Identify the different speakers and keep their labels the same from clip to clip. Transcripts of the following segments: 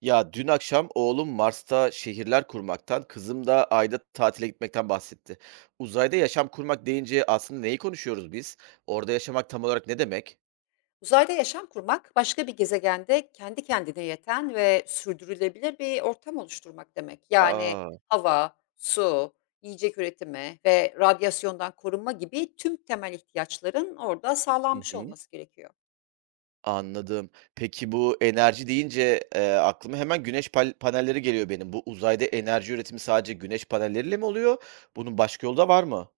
Speaker 1: Ya dün akşam oğlum Mars'ta şehirler kurmaktan, kızım da Ay'da tatile gitmekten bahsetti. Uzayda yaşam kurmak deyince aslında neyi konuşuyoruz biz? Orada yaşamak tam olarak ne demek?
Speaker 2: Uzayda yaşam kurmak, başka bir gezegende kendi kendine yeten ve sürdürülebilir bir ortam oluşturmak demek. Yani
Speaker 1: Aa,
Speaker 2: hava, su, yiyecek üretimi ve radyasyondan korunma gibi tüm temel ihtiyaçların orada
Speaker 1: hı
Speaker 2: sağlanmış
Speaker 1: hı,
Speaker 2: olması gerekiyor.
Speaker 1: anladım. Peki bu enerji deyince aklıma hemen güneş panelleri geliyor benim. Bu uzayda enerji üretimi sadece güneş panelleriyle mi oluyor? Bunun başka yolu da var mı?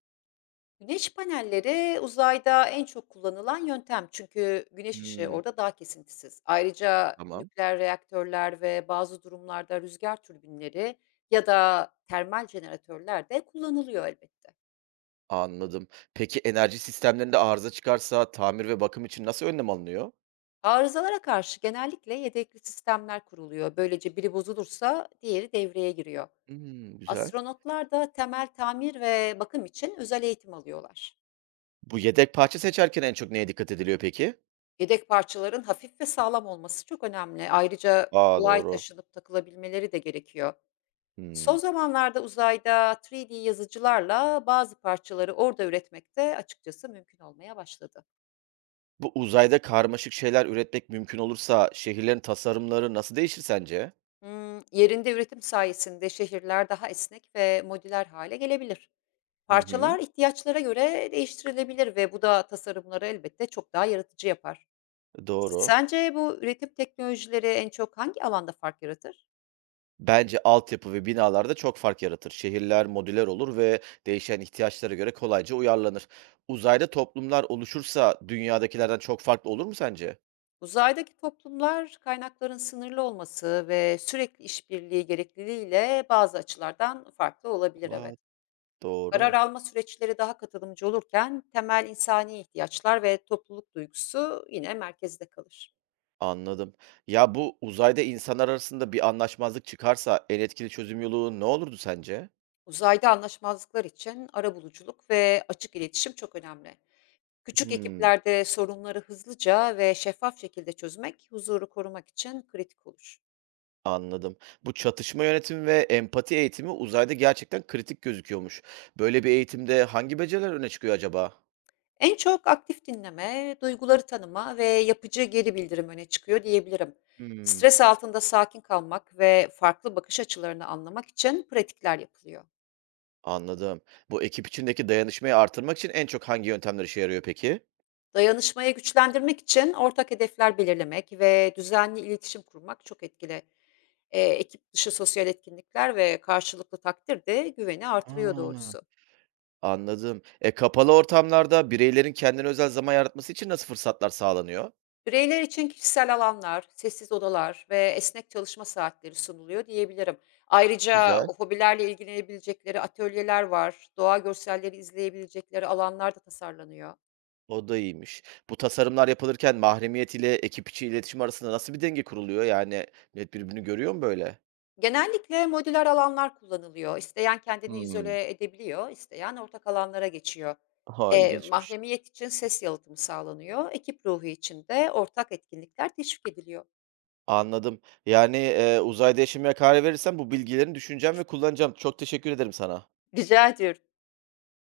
Speaker 2: Güneş panelleri uzayda en çok kullanılan yöntem çünkü güneş ışığı
Speaker 1: Hmm,
Speaker 2: orada daha kesintisiz. Ayrıca
Speaker 1: tamam,
Speaker 2: nükleer reaktörler ve bazı durumlarda rüzgar türbinleri ya da termal jeneratörler de kullanılıyor elbette.
Speaker 1: anladım. Peki enerji sistemlerinde arıza çıkarsa tamir ve bakım için nasıl önlem alınıyor?
Speaker 2: Arızalara karşı genellikle yedekli sistemler kuruluyor. Böylece biri bozulursa diğeri devreye giriyor.
Speaker 1: Hmm, güzel.
Speaker 2: Astronotlar da temel tamir ve bakım için özel eğitim alıyorlar.
Speaker 1: Bu yedek parça seçerken en çok neye dikkat ediliyor peki?
Speaker 2: Yedek parçaların hafif ve sağlam olması çok önemli. Ayrıca
Speaker 1: Aa,
Speaker 2: kolay
Speaker 1: doğru.
Speaker 2: taşınıp takılabilmeleri de gerekiyor. Son
Speaker 1: Hımm.
Speaker 2: zamanlarda uzayda 3D yazıcılarla bazı parçaları orada üretmek de açıkçası mümkün olmaya başladı.
Speaker 1: Bu uzayda karmaşık şeyler üretmek mümkün olursa şehirlerin tasarımları nasıl değişir sence?
Speaker 2: Hmm, yerinde üretim sayesinde şehirler daha esnek ve modüler hale gelebilir.
Speaker 1: Hı hı.
Speaker 2: Parçalar ihtiyaçlara göre değiştirilebilir ve bu da tasarımları elbette çok daha yaratıcı yapar.
Speaker 1: Doğru.
Speaker 2: Sence bu üretim teknolojileri en çok hangi alanda fark yaratır?
Speaker 1: Bence altyapı ve binalarda çok fark yaratır. Şehirler modüler olur ve değişen ihtiyaçlara göre kolayca uyarlanır. Uzayda toplumlar oluşursa dünyadakilerden çok farklı olur mu sence?
Speaker 2: Uzaydaki toplumlar kaynakların sınırlı olması ve sürekli işbirliği gerekliliğiyle bazı açılardan farklı olabilir
Speaker 1: Aa,
Speaker 2: evet. Karar
Speaker 1: doğru.
Speaker 2: alma süreçleri daha katılımcı olurken temel insani ihtiyaçlar ve topluluk duygusu yine merkezde kalır.
Speaker 1: Anladım. Ya bu uzayda insanlar arasında bir anlaşmazlık çıkarsa en etkili çözüm yolu ne olurdu sence?
Speaker 2: Uzayda anlaşmazlıklar için arabuluculuk ve açık iletişim çok önemli. Küçük
Speaker 1: Hımm,
Speaker 2: ekiplerde sorunları hızlıca ve şeffaf şekilde çözmek, huzuru korumak için kritik olur.
Speaker 1: anladım. Bu çatışma yönetimi ve empati eğitimi uzayda gerçekten kritik gözüküyormuş. Böyle bir eğitimde hangi beceriler öne çıkıyor acaba?
Speaker 2: En çok aktif dinleme, duyguları tanıma ve yapıcı geri bildirim öne çıkıyor diyebilirim.
Speaker 1: Hmm.
Speaker 2: Stres altında sakin kalmak ve farklı bakış açılarını anlamak için pratikler yapılıyor.
Speaker 1: Anladım. Bu ekip içindeki dayanışmayı artırmak için en çok hangi yöntemler işe yarıyor peki?
Speaker 2: Dayanışmayı güçlendirmek için ortak hedefler belirlemek ve düzenli iletişim kurmak çok etkili. Ekip dışı sosyal etkinlikler ve karşılıklı takdir de güveni artırıyor
Speaker 1: Ha.
Speaker 2: doğrusu.
Speaker 1: Anladım. Kapalı ortamlarda bireylerin kendine özel zaman yaratması için nasıl fırsatlar sağlanıyor?
Speaker 2: Bireyler için kişisel alanlar, sessiz odalar ve esnek çalışma saatleri sunuluyor diyebilirim. Ayrıca
Speaker 1: Güzel.
Speaker 2: hobilerle ilgilenebilecekleri atölyeler var, doğa görselleri izleyebilecekleri alanlar da tasarlanıyor.
Speaker 1: O da iyiymiş. Bu tasarımlar yapılırken mahremiyet ile ekip içi iletişim arasında nasıl bir denge kuruluyor? Yani millet birbirini görüyor mu böyle?
Speaker 2: Genellikle modüler alanlar kullanılıyor. İsteyen kendini
Speaker 1: Hımm.
Speaker 2: izole edebiliyor, isteyen ortak alanlara geçiyor.
Speaker 1: Ha, ilginçmiş.
Speaker 2: Mahremiyet için ses yalıtımı sağlanıyor, ekip ruhu için de ortak etkinlikler teşvik ediliyor.
Speaker 1: Anladım. Yani, uzayda yaşamaya karar verirsem bu bilgilerini düşüneceğim ve kullanacağım. Çok teşekkür ederim sana.
Speaker 2: Rica ediyorum.